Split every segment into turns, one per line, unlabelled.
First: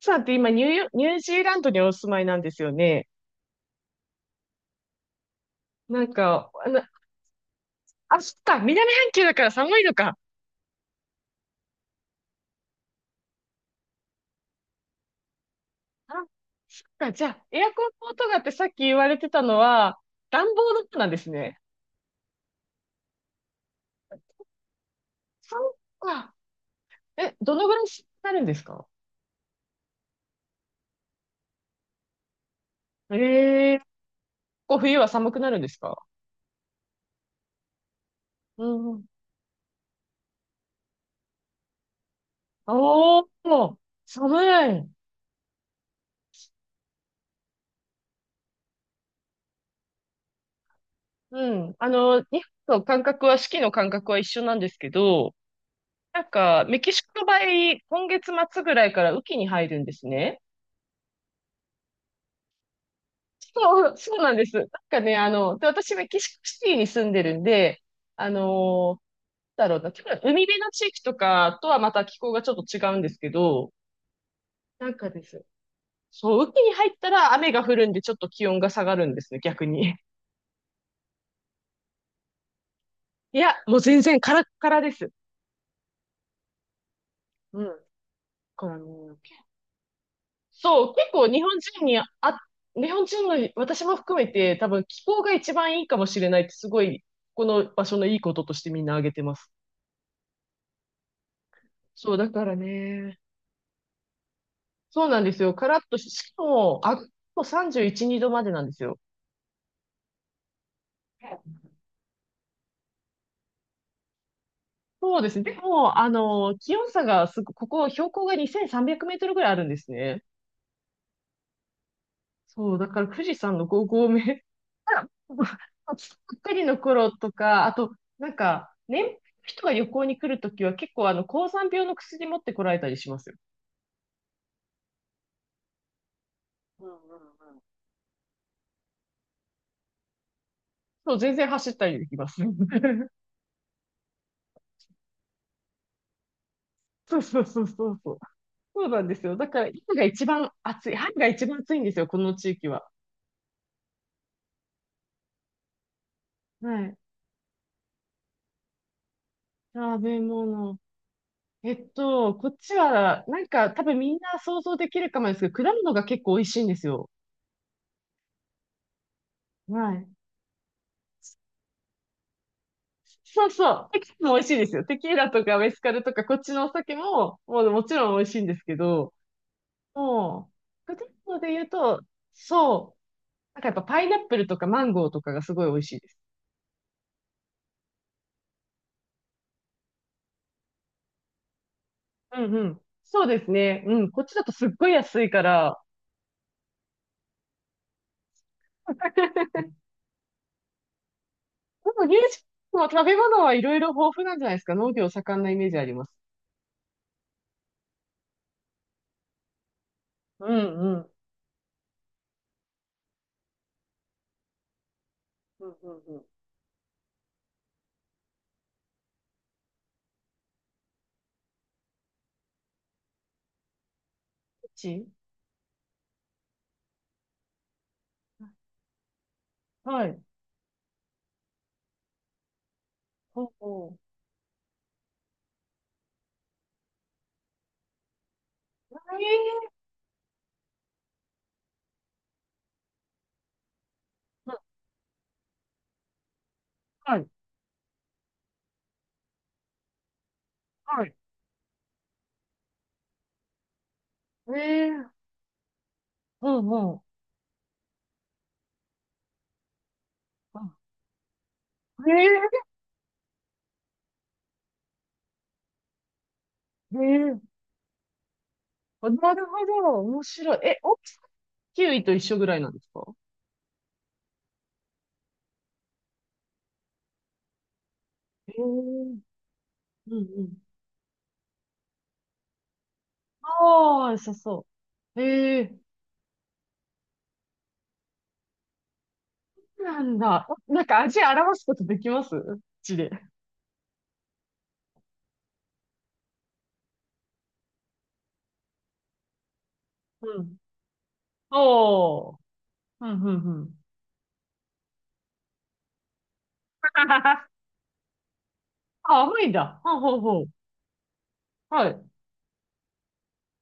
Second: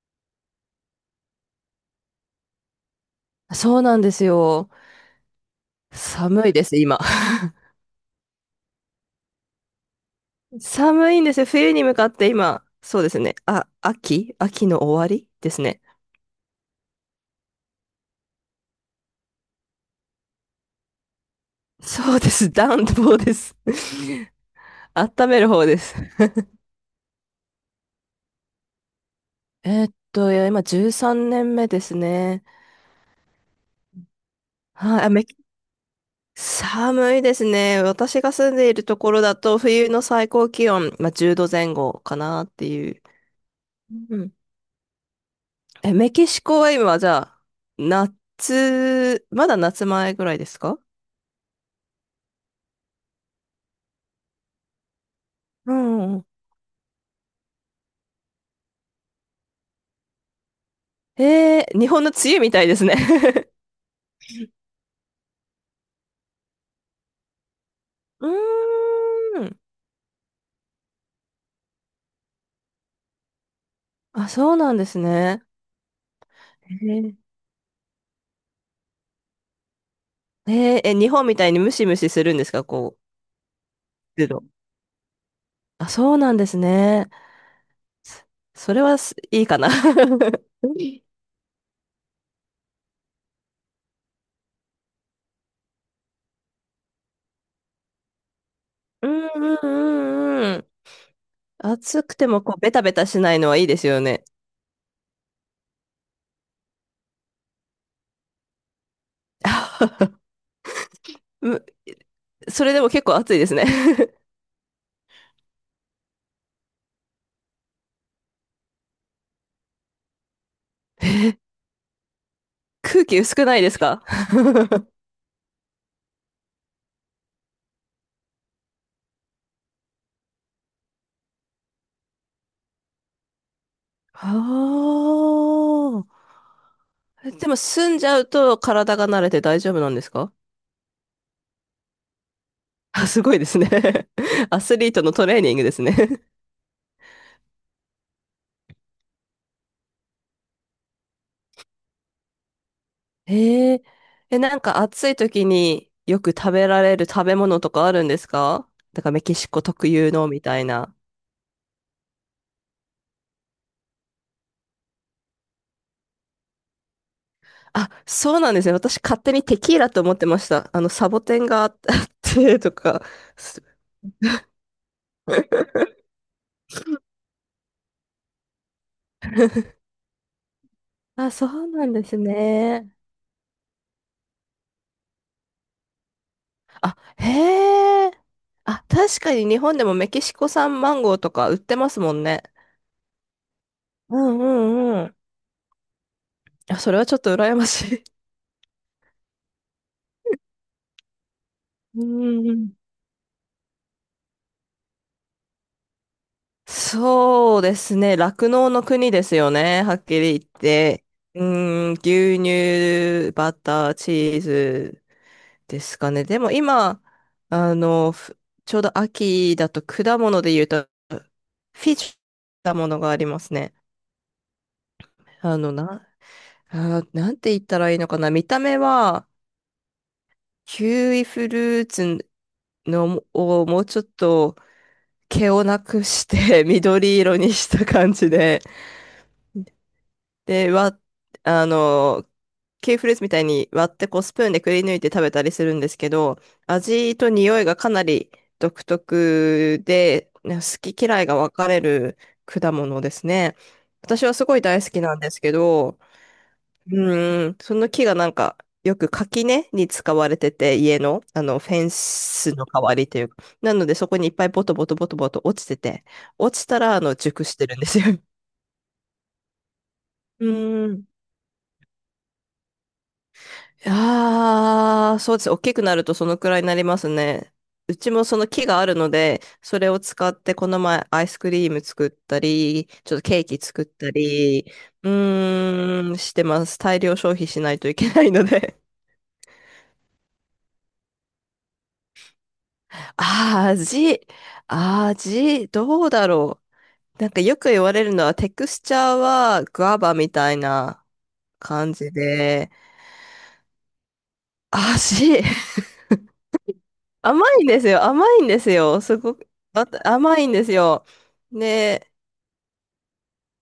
さんって今ニュージーランドにお住まいなんですよね。
そうなんですよ。
なん
寒
か、
いで
あ
す、
の、
今。
あ、そっか、南半球だから寒いのか。
寒いんですよ。冬に向かって今。そうですね。あ、秋の終わりですね。
あ、そっか、じゃあ、エアコンの音がってさっき言われてたのは、暖房の音なんですね。
そうです。暖房です。温める
そ
方
っ
です。
か。え、どのぐらいになるんですか？
いや、今13年目ですね。
ええ、こう冬
はい、
は寒くなるんですか？
寒いですね。私が住ん
う
でいる
んう
と
ん。
ころだと、冬の最高気温、まあ、10度前後かなっていう。
おー、
うん。
寒い。
え、メキシコは今、じゃあ、夏、まだ夏前ぐらいですか？
うん。日本と感覚は、四季の感覚は一緒なんですけど、
うんう
な
ん。
んか、メキシコの場合、今月末ぐらいから雨季に入るんですね。
えー、日本の梅雨みたいですね。
そう、そうなんです。なんかね、で私、メキシコシティに住んでるんで、あ
う
のー
ーん。
なんだろうな、結構海辺の地域とかとはまた気候がちょっと違うんですけど、
あ、そうなんで
なん
す
かで
ね。
す。そう、雨季に
え
入った
ー、
ら雨が降るんで、ちょっと気温が下がるんですね、逆に。
えーえ日本みたいにムシムシするんですか、こう、
いや、もう全然
湿
カラッ
度。
カラです。
あ、そうなんですね。
うん。だ
そ
か
そ
ら
れ
ね、
はすいいかな。
そう、結 構日本人の私も含めて多分気候が一番いいかもしれないってすごい、この場所のいいこととしてみんな
う
挙げてます。
んうんうんうん。暑
そ
く
う、
て
だ
も
か
こ
ら
う、ベタベタ
ね。
しないのはいいですよね。
そうなんですよ。カラッとし、しかも、あ、もう31、2度までなんですよ。
むそれでも結構暑いですね。
そうですね。でも、気温差がすご、ここ標高が2300メートルぐらいあるんですね。
えー、
そう、だか
空
ら
気
富士
薄く
山
ない
の
です
5
か？
合目 ばっかりの頃とか、あと、なんか、年配の人が旅行に来るときは結構高山病の薬持ってこられたりしますよ。
ああ。
うんうんう
えでも
ん。
住んじゃうと体が慣れて大丈夫なんですか？
そう、全然走ったりできます。
あ、すごいですね。アスリートのトレーニングですね。
そうそうそうそうそう。そうなんですよ。だから、今が一番暑い。春が一番暑いんですよ、この地域は。
えー、え、なんか暑い時によく食べら
はい。
れる食べ物とかあるんですか？だからメキシコ特
食
有
べ
のみたい
物。
な。
こっちは、なんか、多分みんな想像できるかもですけど、果物が結構美味しいんですよ。
あ、そうなんですね。私勝手にテキーラ
は
と
い。
思ってました。あの、サボテンがあっ あってとか。
そう
す
そう。テキスも美味しいですよ。テキーラとかメスカルとかこっちのお酒も、もうもちろん美味しいんですけど、もう、果
あ、
物
そ
で言
う
う
なん
と、
ですね。
そう。なんかやっぱパイナップルとかマンゴーとかがすごい美味しいです。
あ、へえ。あ、確かに日本でもメキシコ産マンゴーとか売ってますもん
う
ね。
んうん。そうですね。うん。
う
こっち
んう
だとすっごい
んうん。
安いから。
あ、それはちょっと羨ましい。
でも、
う
ニュージ
んうん。
ーランドは食べ物はいろいろ豊富なんじゃないですか。農業盛んなイメージあります。
そうですね。酪農の国ですよね。はっきり言っ
うんう
て。
ん。
うーん、牛乳、バター、チーズ
うん
で
うんう
す
ん。
かね。
こ
でも今、あの、ふちょうど秋だと果物で言うと、フィッシュ果物がありますね。
っち
あの、な、あー、なんて言ったらいいのかな。見た目は、
はい。
キウイフルーツの、
ほう
をもう
ほう。
ちょっと、毛をなくして 緑色にした感じで、
ええ、
で、わ、あの、キウイフルーツみたいに割ってこうスプーンでくり抜いて食べたりするんですけど、味
はい。
と匂いがかなり独特で、ね好き
はい。
嫌いが分かれる果物ですね。私はすごい
え
大好き
え、
なんですけど、
ほうんう
うん、その木がなんか、よく垣根に使われて
ん。
て、家の、あの、フェン
え
ス
え
の代わりというか。なので、そこにいっぱいボトボトボトボト落ちてて、落ちたら、あの、
え
熟
え、
してるんですよ。
あ、なるほど。面
う
白い。え、大
ん。
きさ、キウイと一緒ぐらいなんですか？
ああ、そうです。大きくなるとそのくらいになりますね。うちもその
ええ、う
木があるの
ん
で、それを
う
使って
ん。
この前アイスクリーム作ったり、ちょっとケーキ作っ
ああ、
た
良さそ
り、う
う。ええ、
ーん、してます。大量消費しないといけないので、
そうなんだ。お、なんか味表すことできます口で？
あー、味、どうだろう。なんかよく言われるのは、テクスチャーはグアバみ
う
た
ん。
いな感じ
おー。
で、
うん、うん、うん。
味、甘 いんですよ。甘いんですよ。す
あ、
ご
甘い
く、
んだ。
あ
ほうほうほ
甘
う。
いんですよ。
はい。
で、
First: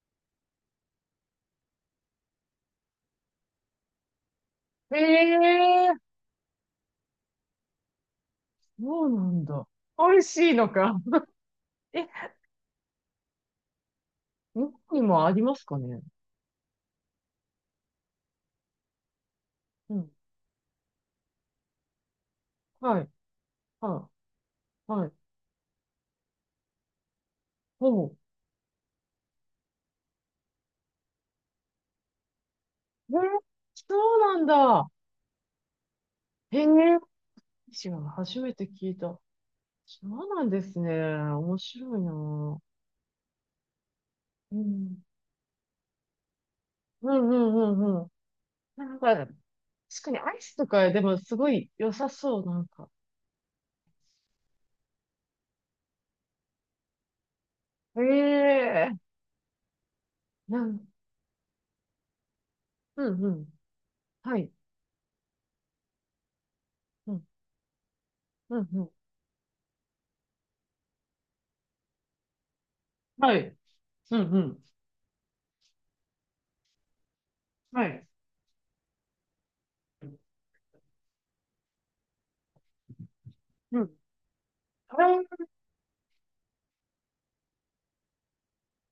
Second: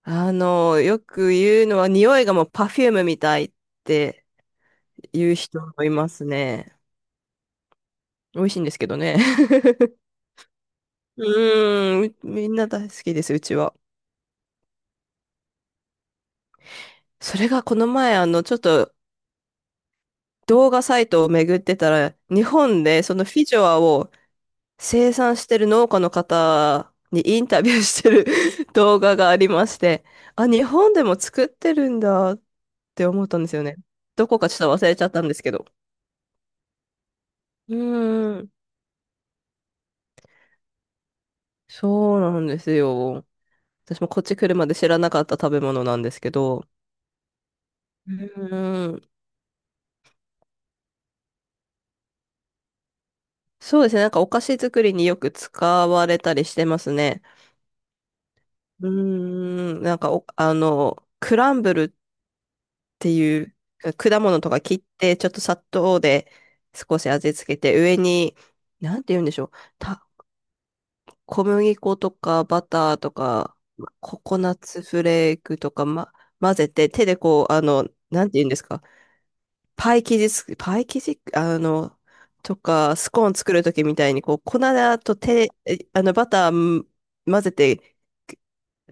あの、よく言うのは、匂いがもうパフュームみたいって
え
言う人もいま
え、
すね。美味しいんですけど
そう
ね。
なんだ。美味しいのか。
うーん、
え、
みんな大好きです、うちは。
日本にもありますかね？
それがこの前、あの、ちょっと
うん。
動画サイトを巡ってたら、日本
は
で
い。
そのフィジョア
は
を
い。はい。
生産してる農家の方にインタビューし
ほ
て
う。
る 動画がありまして、あ、日本でも作ってるんだって
えー、
思ったんですよね。
そう
どこ
なん
かちょっと忘
だ。
れちゃったんですけど。
へえ、
う
私は初
ーん、
めて聞いた。そうなんですね。面白い
そうなんで
な。
すよ。私もこっち来るまで知らなかった食べ物なんですけど。
うんうんうんうんうん。
う
な
ー
ん
ん、
か、確かにアイスとかでもすごい良さそう、なんか。
そうですね。なんかお菓子作りによく使われたりしてますね。
へ
うー
え、
ん、なんかお、あ
なん、
の、クランブルっ
う
て
んう
い
ん。
う、果
は
物と
い。
か切って、ちょっと砂糖で少し
うん、
味付けて、上に、
うん、うん。
なんて言うんでしょう。た、小麦粉とかバターと
はい。
か、ま
う
コ
ん、
コ
う
ナッ
ん。
ツフレークとか、ま、混ぜて、手でこう、あの、
はい。
なんて言うんですか。パイ生地、あの、とか、スコーン作ると
う
きみ
ん。
たいに、こう、粉
は
と
い。
手、えあの、バターん混ぜて、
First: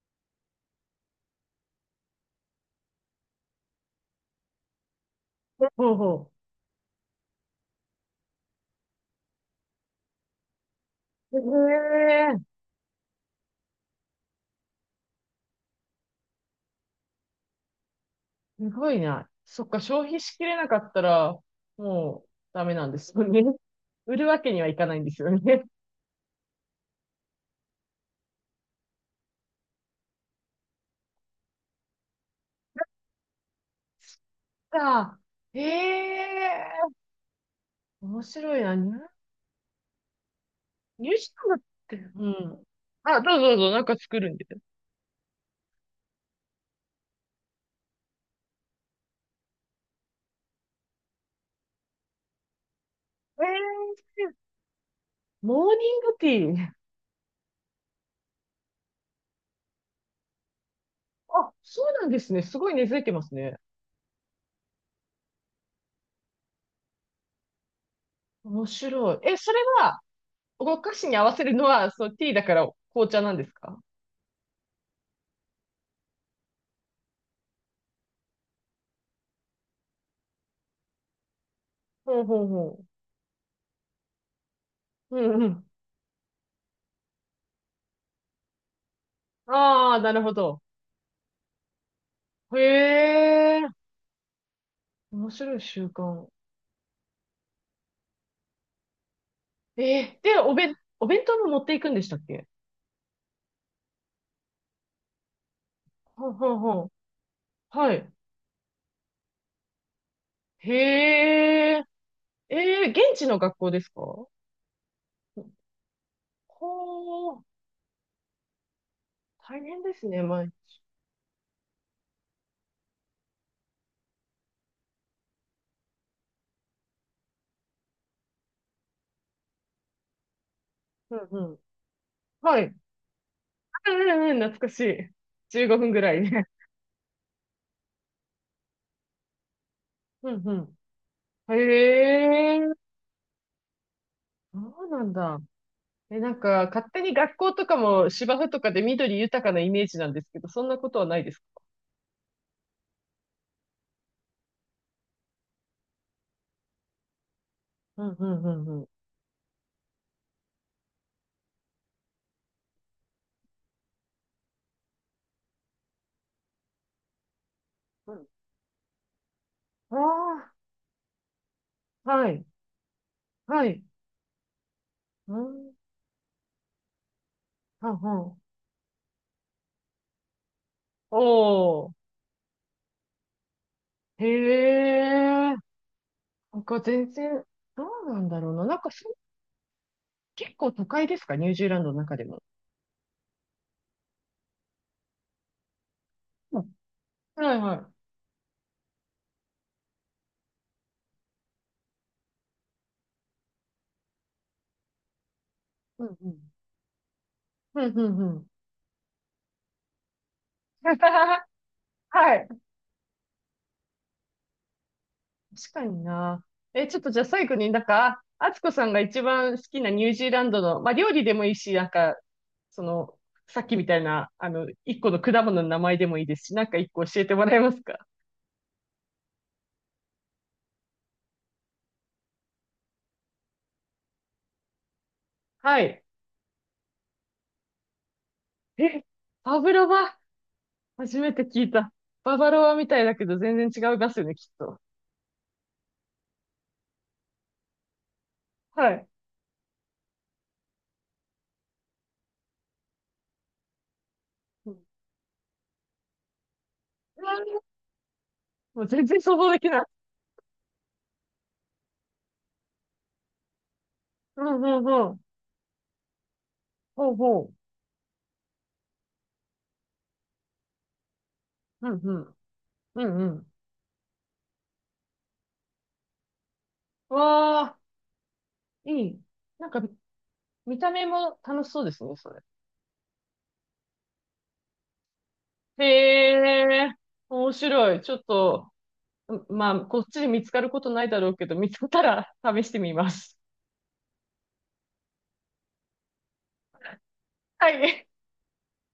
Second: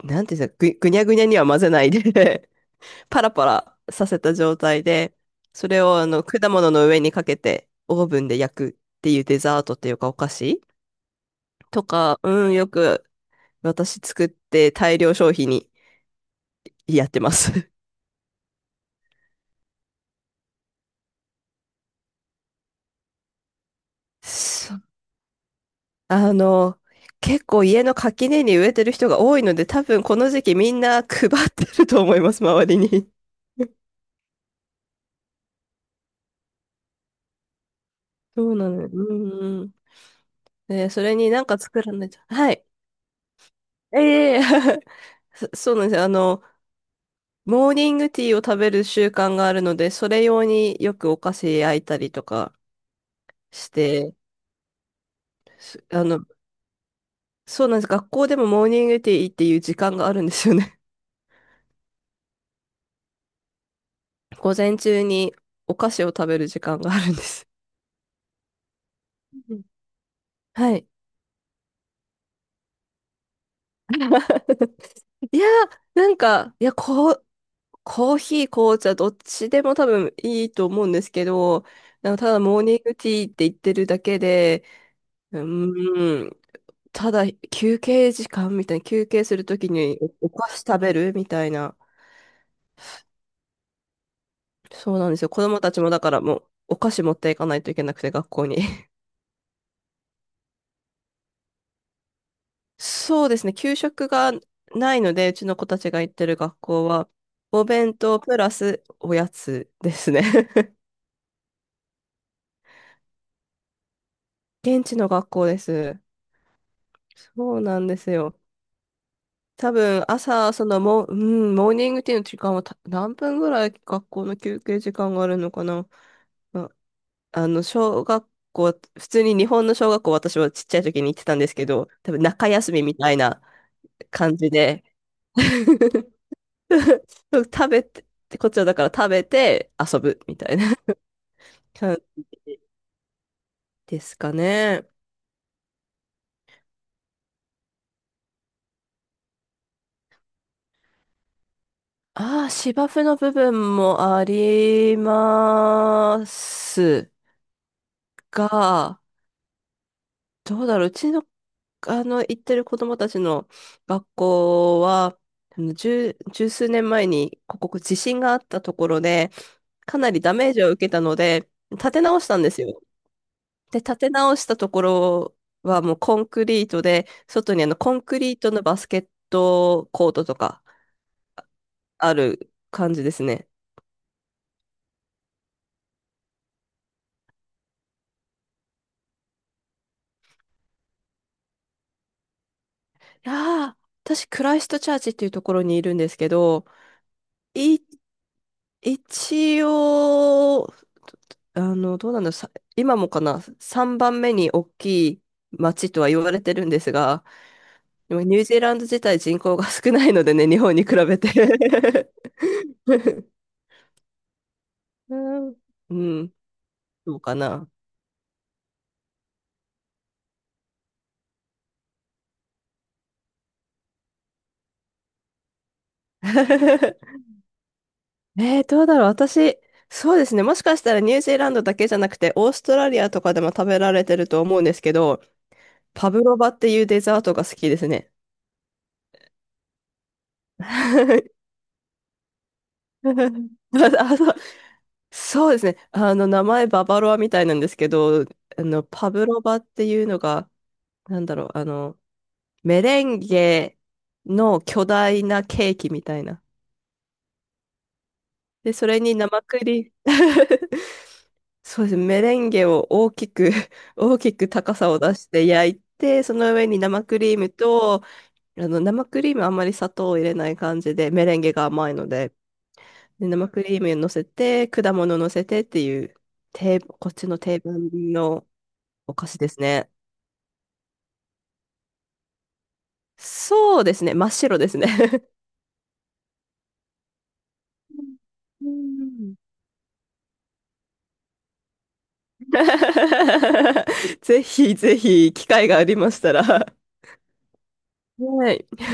なんていうんですか、ぐにゃぐにゃには混ぜないでパラパラさせた状態で、
ほ
それ
う
をあの
ほ
果物の上にかけてオーブンで焼くっていうデザートっていうかお菓子
う。
とか、
へえ、
うん、よく私作って大量消費にやってます。
すごいな。そっか、消費しきれなかったら、もう、ダメなんですよね。売 るわけには
そ
いかないんですよね。
あの、結構家の垣根に植えてる人が多いので、多分この時期みんな配ってると思います、周りに。
か。ええー、面
そう
白い
な
な。
のよ。うんうん。で、そ
ニュ
れ
ー
に
ジ
なん
ーラ
か
ン
作らないと。
ドって、う
は
ん。
い。
あ、どうぞどうぞ、なんか作る
え
ん
え。
で。
そうなんですよ。あの、モーニングティーを食べる習慣があるので、それ用によくお菓子焼いたりとか
え
して、
えー、モー
あの、
ニングティー。
そうなんです。学校でもモーニングティーっていう時間があるんですよね。
あ、そうなんですね。すごい根付いてますね。
午前中にお菓子を食べる時間があるんです。
面白い。え、そ
う
れ
ん、
は、
は
お
い。
菓子に合わせるのは、そう、ティーだから紅茶なんですか？
いやー、なんか、いや、こう、コーヒー、紅茶、どっちでも多分いいと思うんですけど、なん
ほ
か
う
ただ
ほう
モーニン
ほ
グティーって言ってるだけで、
う。う
う
んうん。
ーん、ただ休憩時間みたいな、休憩するとき
あ
に
あ、なる
お
ほ
菓子
ど。
食べるみたいな。
へえ、
そうなんです
面
よ。子
白
供
い
たち
習
もだから
慣。
もうお菓子持っていかないといけなくて学校に。
で、おべん、お弁当も持っていくんでしたっけ？
そうですね。給食がないので、うちの子たちが行って
ほう
る
ほう
学
ほ
校
う。
は、お
は
弁
い。
当プラスおやつですね。
へえ、ええ、現地の学校ですか？ほ
現地の学校です。
ー、
そうなんですよ。
大
多
変で
分
すね、
朝、そのもう、うん、モーニングティーの時間は何分ぐらい学校の休憩時間があるのかな。ま、あの、小学校、普通に日本の小学校、私はちっちゃい時に
う
行って
ん
たん
う
です
ん。
けど、多分中
は
休
い。
みみたいな
うんう
感
んうん、
じ
懐かし
で、
い。15分ぐら いね。
食べて、こっちはだから食べて遊ぶ
う
み
んう
たいな
ん。
感じ
へえ、
ですか
そ
ね。
うなんだ。え、なんか、勝手に学校とかも芝生とかで緑豊かなイメージなんですけど、そんなことはないですか？
ああ、芝生の部分もあります
うんうんうんうん。
が、どうだろう、うちの、あの、行ってる子供たちの学校は、あの、十数年前に、ここ地
う
震
ん、
があったところで、かなりダ
あ
メージを受けたので、立て
あ、
直し
は
たん
い、
ですよ。
は
で、
い。
立て直したところ
うん、
はもうコンクリートで、外にあの
は
コ
ん
ン
は
クリー
ん。
トのバスケットコートとか
おー、
ある感じですね。
へえ、なんか全然、どうなんだろうな。なんかそ結構都会ですか、ニュージーランドの中でも？
いやー、私、クライストチャーチっていうところにいるんですけ
う
ど、
ん。はいは
い、
い、
一応、あの、どうなんだろう、今もかな、3番目に大きい街と
う
は
ん
言
う
わ
ん。
れてるんですが、
うんう
で
ん
も
う
ニュー
ん。
ジーランド自体人口が少ないのでね、日本に比べて。
はい。
うん。
確かに
うん、
な。え、ちょっと
そ
じ
う
ゃあ
か
最後
な。
になんか、あつこさんが一番好きなニュージーランドの、まあ料理でもいいし、なんか、その、さっきみたいな、一個の果物の名前でもいいですし、なんか一個教え てもらえますか？
えー、どうだろう。私、そうですね。もしかしたらニュージーランドだけじゃなくて、オーストラリアとかでも食べられてると思うんですけど、
はい。
パブロバっていうデザートが好きですね。
え、バブロバ、初めて 聞いた。ババロアみたいだけど全然違いま
あ、
すよ
そ
ね、
う、
きっと。
そうですね。あの、名前ババロアみたいなんですけど、あの、
はい。
パブロバっていうのが、なんだろう、あの、メレンゲの
うん、
巨大なケーキみたいな。で、
もう
それ
全
に
然想
生
像で
ク
きない。
リーム。 そうですね。メレンゲを大きく 大き
う
く
んう
高
ん
さを
う
出
ん。
して焼いて、その上に生
ほう
クリーム
ほ
と、あの、生クリームあんまり砂糖を入れない感じで、メレンゲが
う。
甘
う
い
ん
の
う
で、
ん。うんう
で、
ん。
生クリーム乗せて、果物乗せてっていう、こっちの定
わあ、
番の
い
お
い。
菓子です
なんか、
ね。
見た目も楽しそうですね、それ。
そうですね。真っ白ですね。
へえ、面白い。ちょっ
う
と、
ん。
まあ、こっちで見つかることないだろうけど、見つかったら試してみます。
ぜひぜひ、機会がありましたら。
はい。
はい。